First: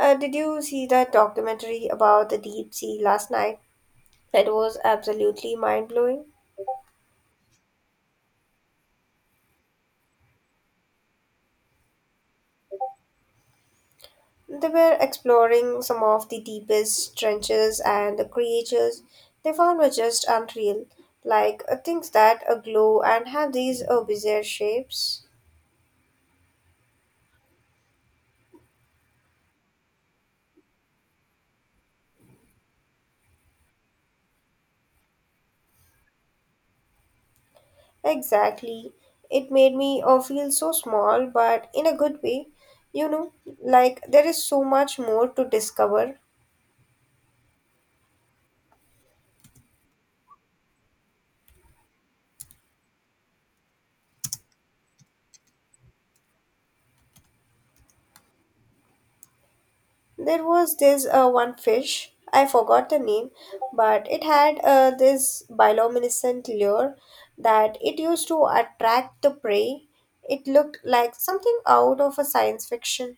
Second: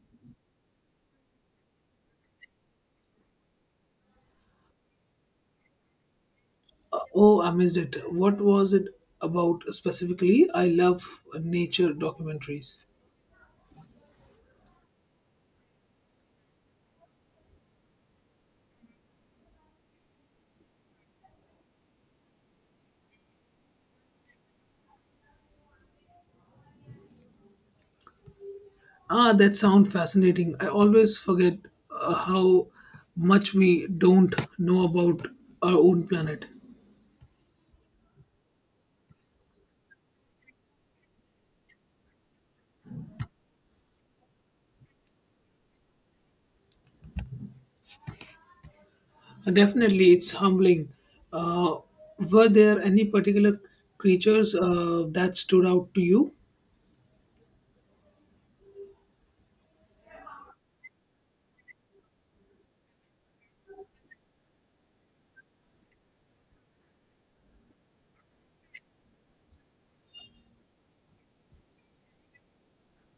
Did you see that documentary about the deep sea last night? It was absolutely mind blowing. Oh, I missed it. What was it about specifically? I love nature documentaries. They were exploring some of the deepest trenches, and the creatures they found were just unreal, like things that glow and have these bizarre shapes. Ah, that sounds fascinating. I always forget how much we don't know about our own planet. Exactly. It made me feel so small, but in a good way. You know, like there is so much more to discover. Definitely, it's humbling. Uh, were there any particular creatures that stood out to you? There was this one fish, I forgot the name, but it had this bioluminescent lure that it used to attract the prey. It looked like something out of a science fiction.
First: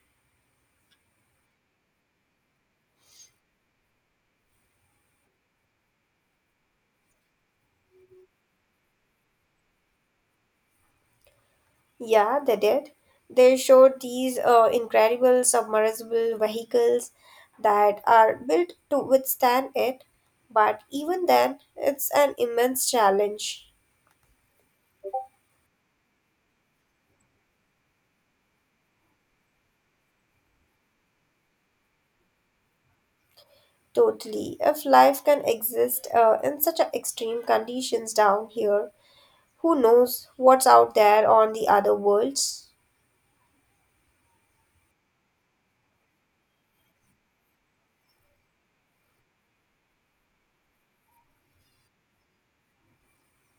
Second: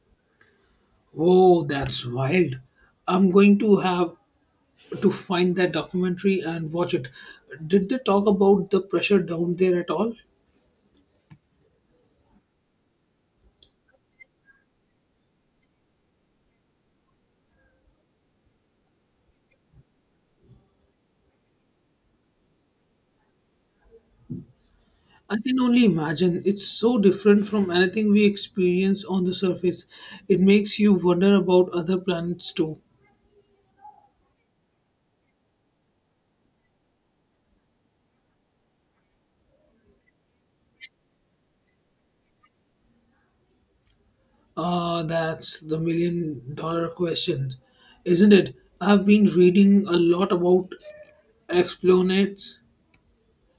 Oh, that's wild. I'm going to have to find that documentary and watch it. Did they talk about the pressure down there at all? Yeah, they did. They showed these incredible submersible vehicles that are built to withstand it, but even then, it's an immense challenge. I can only imagine. It's so different from anything we experience on the surface. It makes you wonder about other planets too. Totally. If life can exist in such a extreme conditions down here, who knows what's out there on the other worlds? That's the million dollar question, isn't it? I've been reading a lot about exoplanets,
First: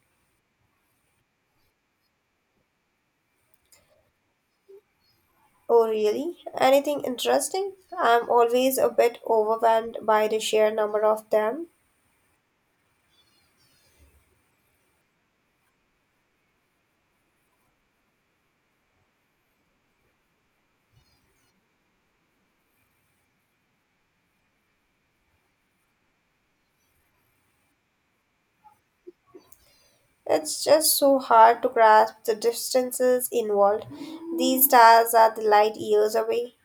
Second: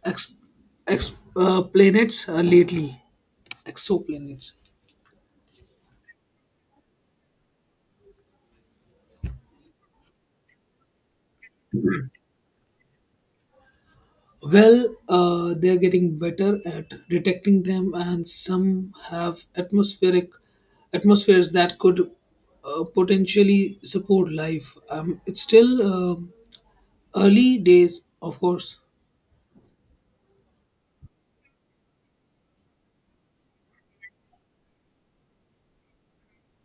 ex, ex, planets lately. Exoplanets. Oh, really? Anything interesting? I'm always a bit overwhelmed by the sheer number of them. Well, they're getting better at detecting them, and some have atmospheric atmospheres that could potentially support life. It's still um early days, of course. It's just so hard to grasp the distances involved. These stars are the light years away.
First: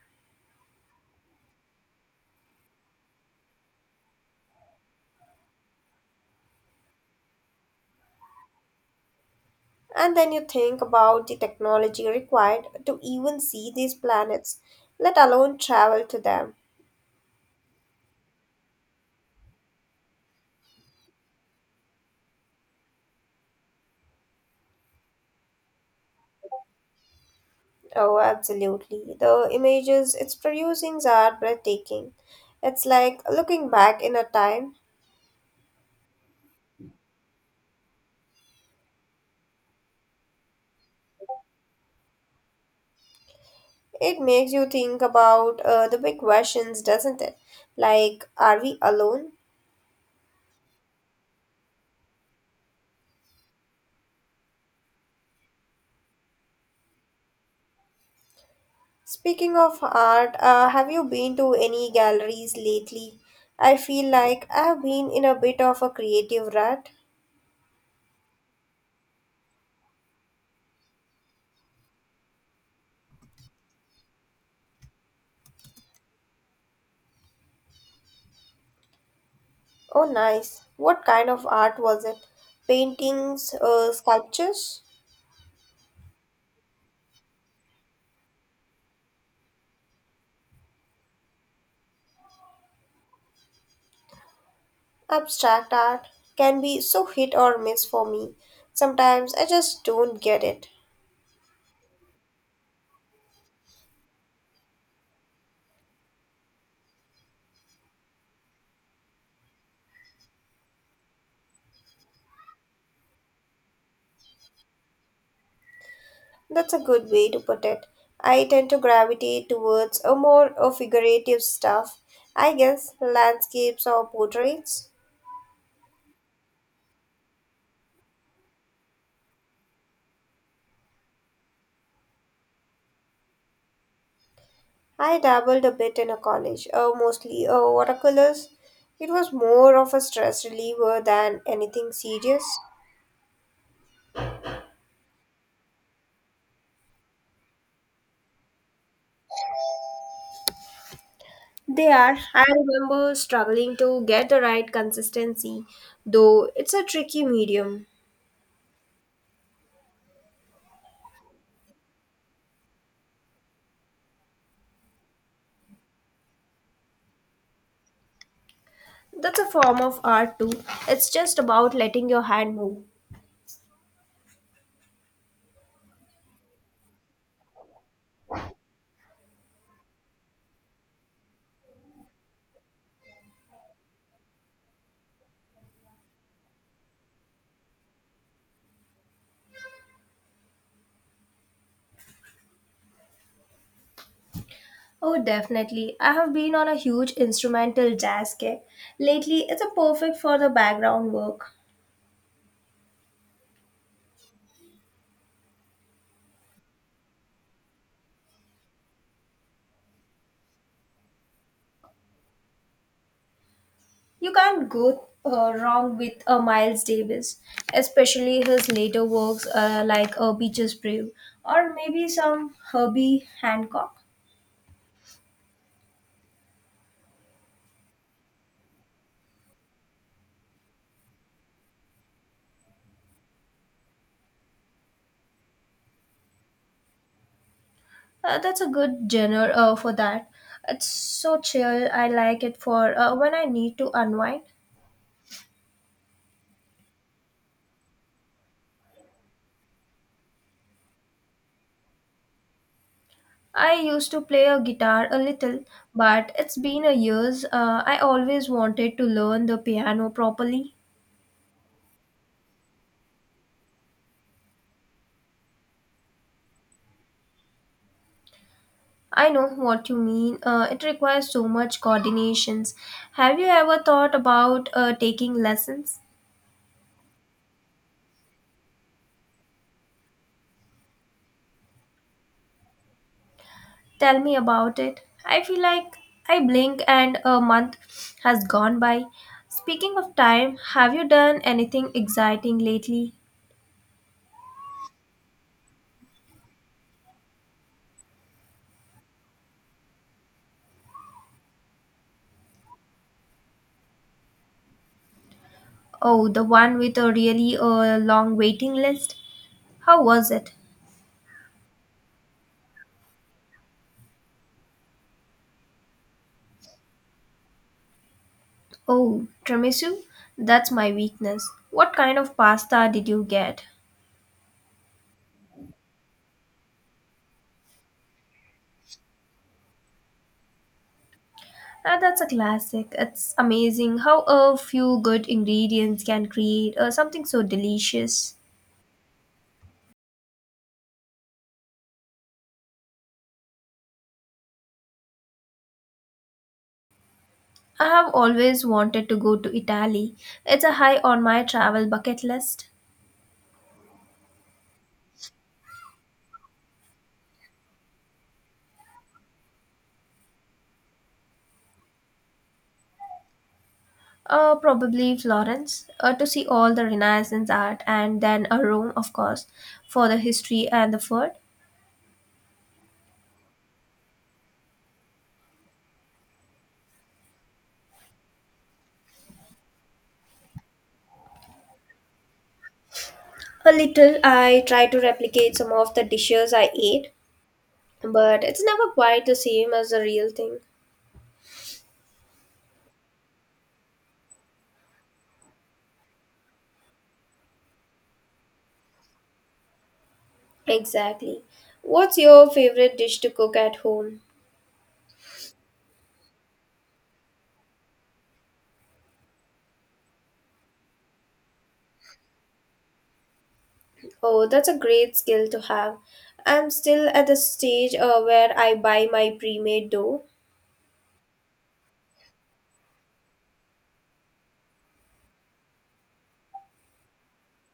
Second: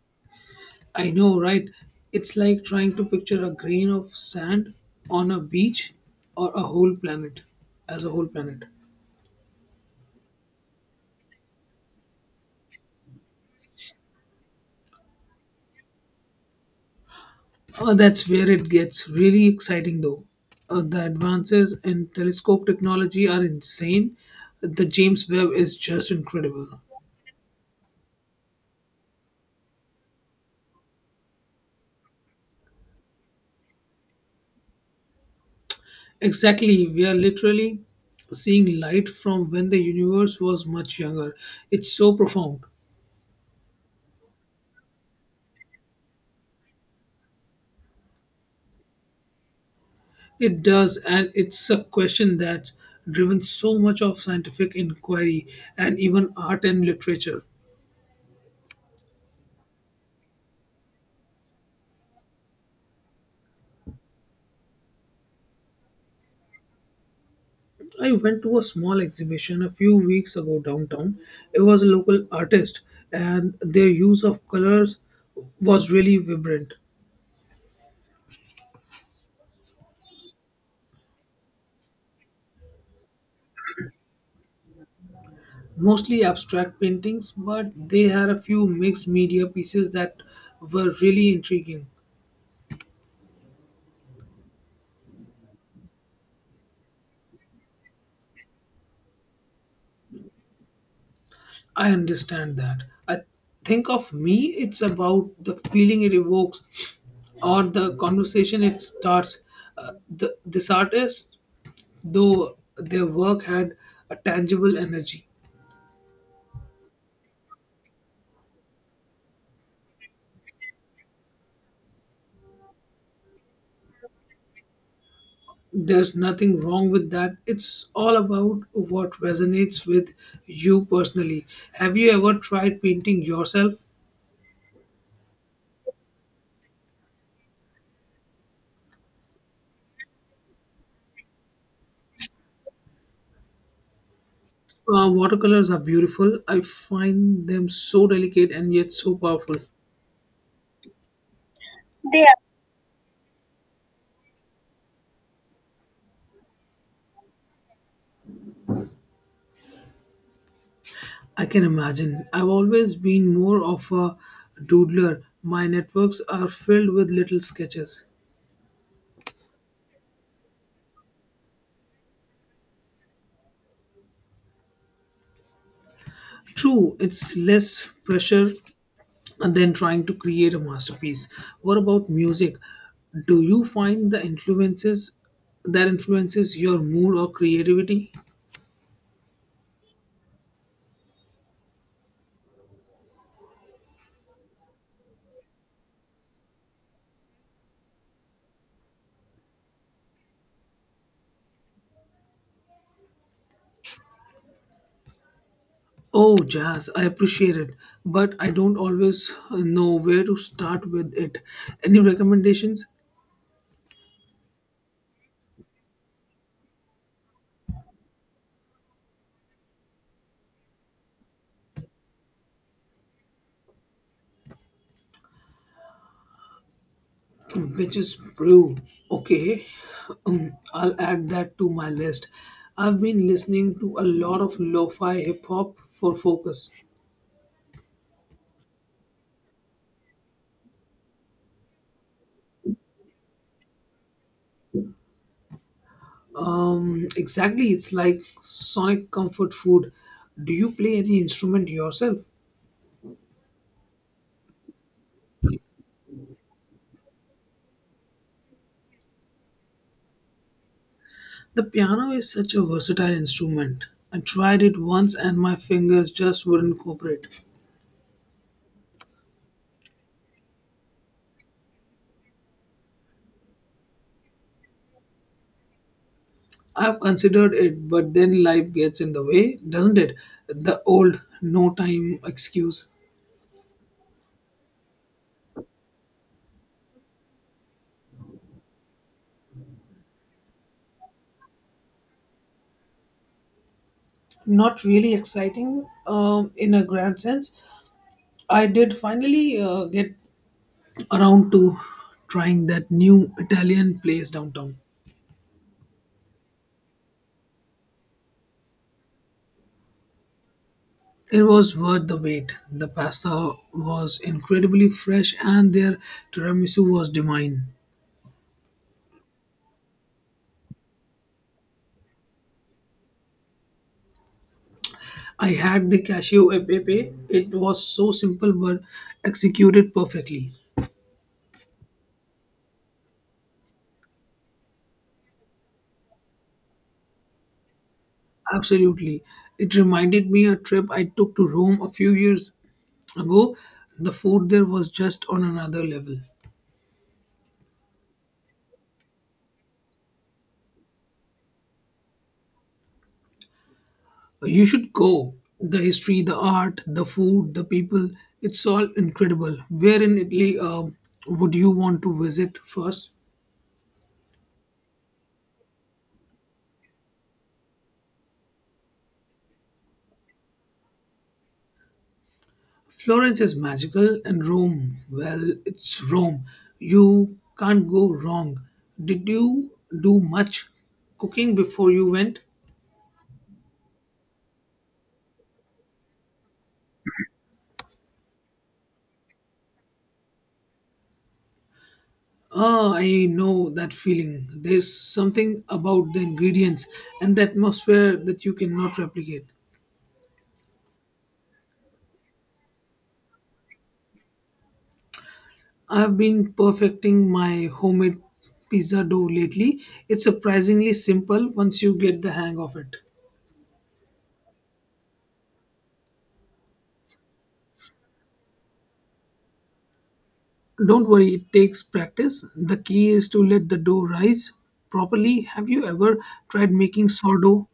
I know, right? It's like trying to picture a grain of sand on a beach or a whole planet. And then you think about the technology required to even see these planets, let alone travel to them. That's where it gets really exciting, though. The advances in telescope technology are insane. The James Webb is just incredible. Oh, absolutely. The images it's producing are breathtaking. It's like looking back in a time. Exactly, we are literally seeing light from when the universe was much younger. It's so profound. It makes you think about the big questions, doesn't it? Like, are we alone? It does, and it's a question that's driven so much of scientific inquiry and even art and literature. Speaking of art, have you been to any galleries lately? I feel like I have been in a bit of a creative rut. I went to a small exhibition a few weeks ago downtown. It was a local artist, and their use of colors was really vibrant. Oh, nice. What kind of art was it? Paintings, sculptures? Mostly abstract paintings, but they had a few mixed media pieces that were really intriguing. Abstract art can be so hit or miss for me. Sometimes I just don't get it. I understand that. I think of me, it's about the feeling it evokes or the conversation it starts. This artist, though, their work had a tangible energy. That's a good way to put it. I tend to gravitate towards a more figurative stuff, I guess, landscapes or portraits. There's nothing wrong with that. It's all about what resonates with you personally. Have you ever tried painting yourself? I dabbled a bit in a college, mostly watercolors. It was more of a stress reliever than anything serious. Watercolors are beautiful. I find them so delicate and yet so powerful. They are. They are. I remember struggling to get the right consistency, though it's a tricky medium. I can imagine. I've always been more of a doodler. My networks are filled with little sketches. That's a form of art too. It's just about letting your hand move. True, it's less pressure and then trying to create a masterpiece. What about music? Do you find the influences your mood or creativity? Oh, definitely. I have been on a huge instrumental jazz kick. Lately, it's a perfect for the background work. Oh, jazz, I appreciate it, but I don't always know where to start with it. Any recommendations? You can't go wrong with Miles Davis, especially his later works like Beaches Brave or maybe some Herbie Hancock. Bitches brew. Okay, I'll add that to my list. I've been listening to a lot of lo fi hip hop for focus. That's a good genre for that. It's so chill. I like it for when I need to unwind. Exactly, it's like sonic comfort food. Do you play any instrument yourself? I used to play a guitar a little, but it's been a years. I always wanted to learn the piano properly. The piano is such a versatile instrument. I tried it once and my fingers just wouldn't cooperate. I know what you mean. It requires so much coordinations. Have you ever thought about taking lessons? I've considered it, but then life gets in the way, doesn't it? The old no time excuse. Tell me about it. I feel like I blink and a month has gone by. Speaking of time, have you done anything exciting lately? Not really exciting, in a grand sense. I did finally get around to trying that new Italian place downtown. Oh, the one with a really long waiting list. How was it? It was worth the wait. The pasta was incredibly fresh and their tiramisu was divine. Oh, tiramisu? That's my weakness. What kind of pasta did you get? I had the cashew e pepe. It was so simple but executed perfectly. Ah, that's a classic. It's amazing how a few good ingredients can create something so delicious. Absolutely. It reminded me a trip I took to Rome a few years ago. The food there was just on another level. I have always wanted to go to Italy. It's a high on my travel bucket list. You should go. The history, the art, the food, the people, it's all incredible. Where in Italy would you want to visit first? Probably Florence to see all the Renaissance art, and then Rome, of course, for the history and the food. Florence is magical, and Rome, well, it's Rome. You can't go wrong. Did you do much cooking before you went? A little, I try to replicate some of the dishes I ate, but it's never quite the same as the real thing. Ah, I know that feeling. There's something about the ingredients and the atmosphere that you cannot replicate. Exactly. What's your favorite dish to cook at home? I've been perfecting my homemade pizza dough lately. It's surprisingly simple once you get the hang of it. Oh, that's a great skill to have. I'm still at the stage where I buy my pre made dough. Don't worry, it takes practice. The key is to let the dough rise properly. Have you ever tried making sourdough?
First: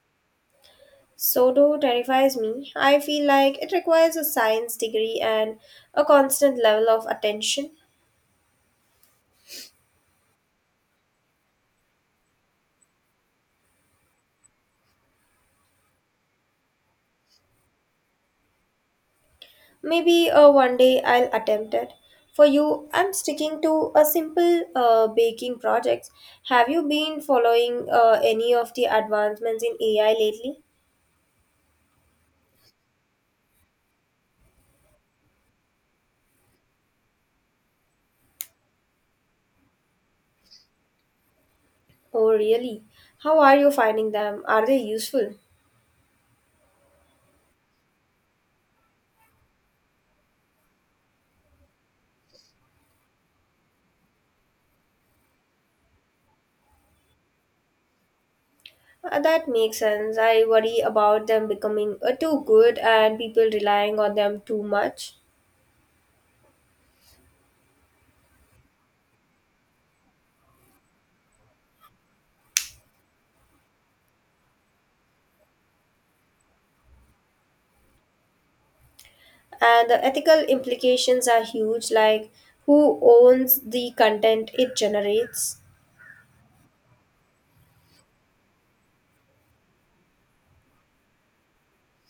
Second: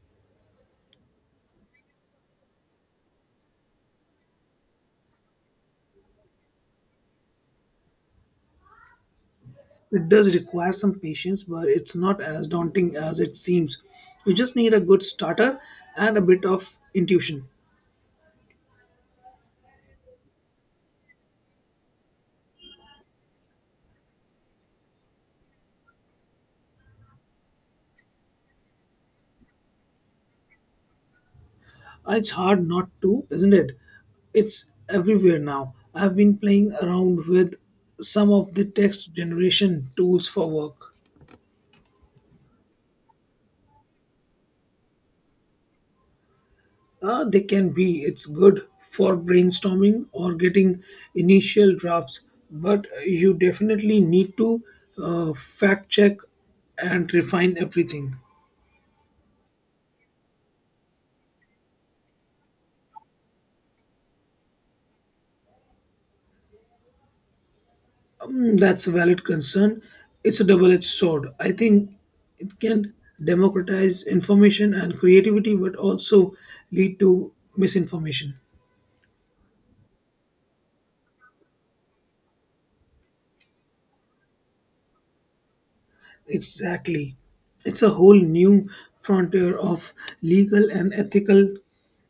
So, terrifies me. I feel like it requires a science degree and a constant level of attention. It does require some patience, but it's not as daunting as it seems. You just need a good starter and a bit of intuition. Maybe one day I'll attempt it. For you, I'm sticking to a simple baking project. Have you been following any of the advancements in AI lately? It's hard not to, isn't it? It's everywhere now. I've been playing around with some of the text generation tools for work. Oh, really? How are you finding them? Are they useful? They can be. It's good for brainstorming or getting initial drafts, but you definitely need to fact check and refine everything. That makes sense. I worry about them becoming too good and people relying on them too much. That's a valid concern. It's a double edged sword. I think it can democratize information and creativity, but also lead to misinformation. And the ethical implications are huge, like who owns the content it generates. Exactly. It's a whole new frontier of legal and ethical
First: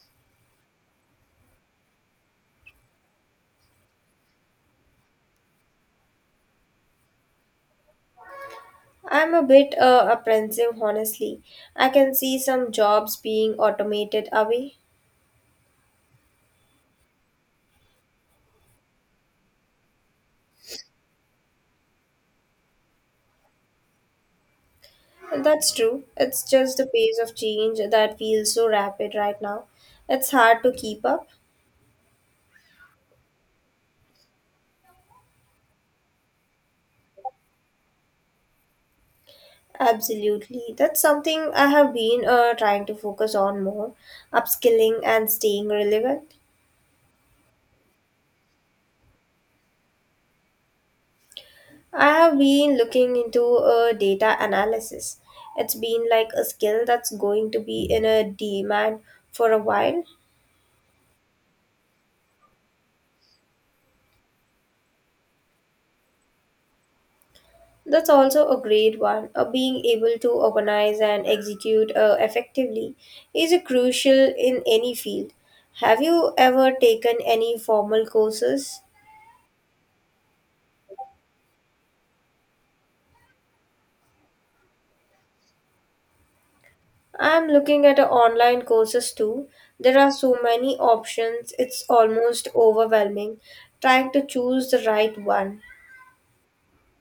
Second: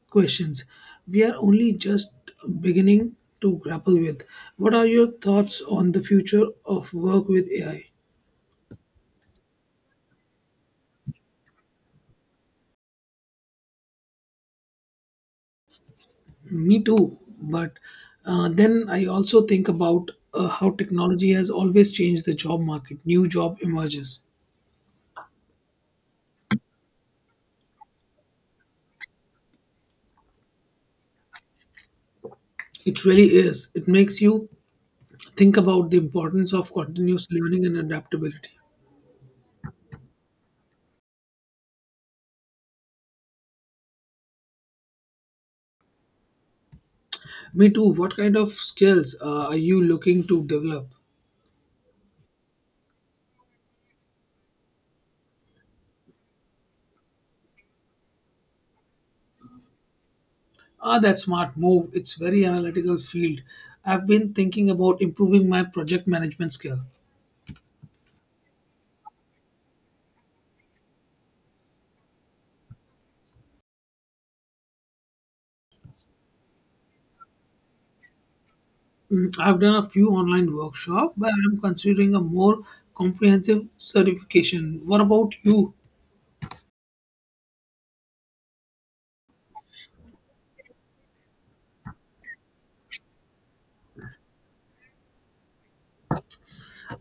questions we are only just beginning to grapple with. What are your thoughts on the future of work with AI? I'm a bit apprehensive, honestly. I can see some jobs being automated away. Me too, but then I also think about how technology has always changed the job market. New job emerges. That's true. It's just the pace of change that feels so rapid right now. It's hard to keep up. It really is. It makes you think about the importance of continuous learning and adaptability. Absolutely. That's something I have been trying to focus on more upskilling and staying relevant. Me too. What kind of skills are you looking to develop? I have been looking into data analysis. It's been like a skill that's going to be in a demand for a while. Ah, that smart move. It's very analytical field. I've been thinking about improving my project management skill. That's also a great one. Being able to organize and execute effectively is a crucial in any field. Have you ever taken any formal courses? I've done a few online workshop, but I'm considering a more comprehensive certification. What about you? I'm looking at online courses too. There are so many options, it's almost overwhelming trying to choose the right one.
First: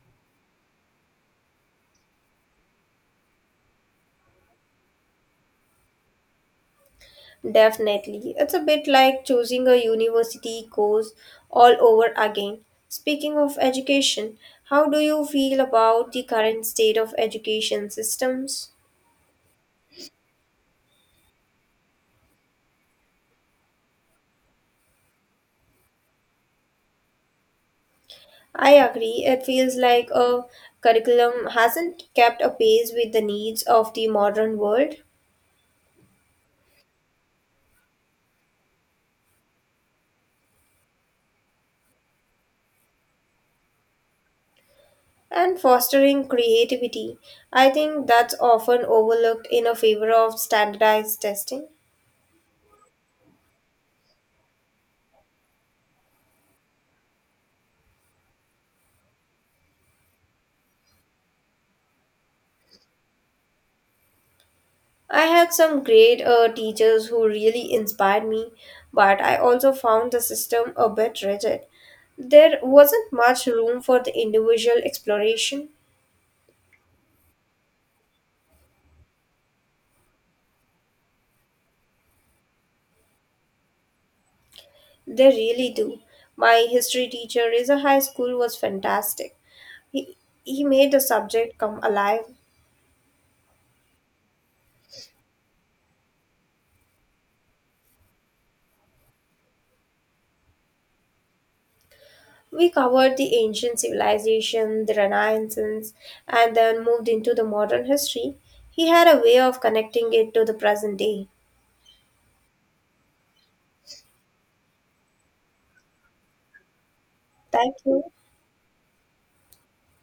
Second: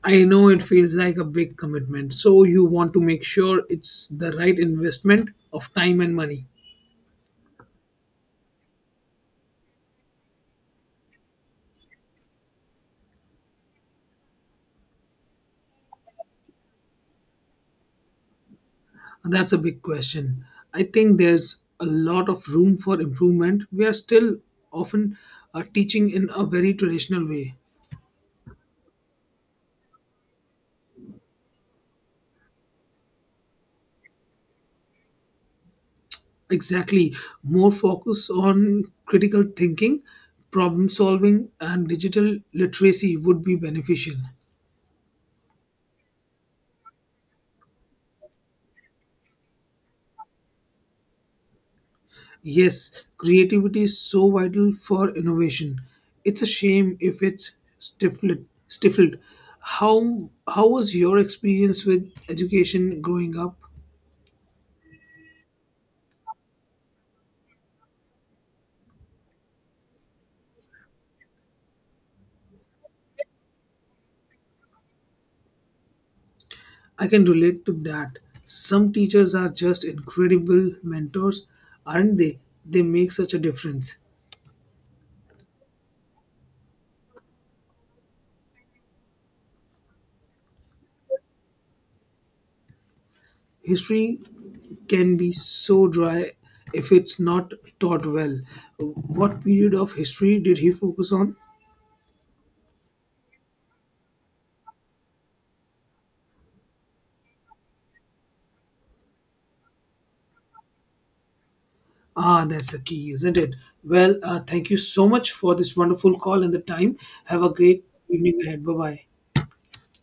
I know it feels like a big commitment, so you want to make sure it's the right investment of time and money. Definitely. It's a bit like choosing a university course all over again. Speaking of education, how do you feel about the current state of education systems? That's a big question. I think there's a lot of room for improvement. We are still often teaching in a very traditional way. I agree. It feels like a curriculum hasn't kept a pace with the needs of the modern world. Exactly. More focus on critical thinking, problem solving, and digital literacy would be beneficial. And fostering creativity. I think that's often overlooked in a favor of standardized testing. Yes, creativity is so vital for innovation. It's a shame if it's stifled. How, how was your experience with education growing up? I had some great teachers who really inspired me, but I also found the system a bit rigid. There wasn't much room for the individual exploration. I can relate to that. Some teachers are just incredible mentors, aren't they? They make such a difference. They really do. My history teacher in a high school was fantastic. He, he made the subject come alive. History can be so dry if it's not taught well. What period of history did he focus on? We covered the ancient civilization, the Renaissance, and then moved into the modern history. He had a way of connecting it to the present day. Ah, that's the key, isn't it? Well, thank you so much for this wonderful call and the time. Have a Thank great you. evening ahead. Bye bye.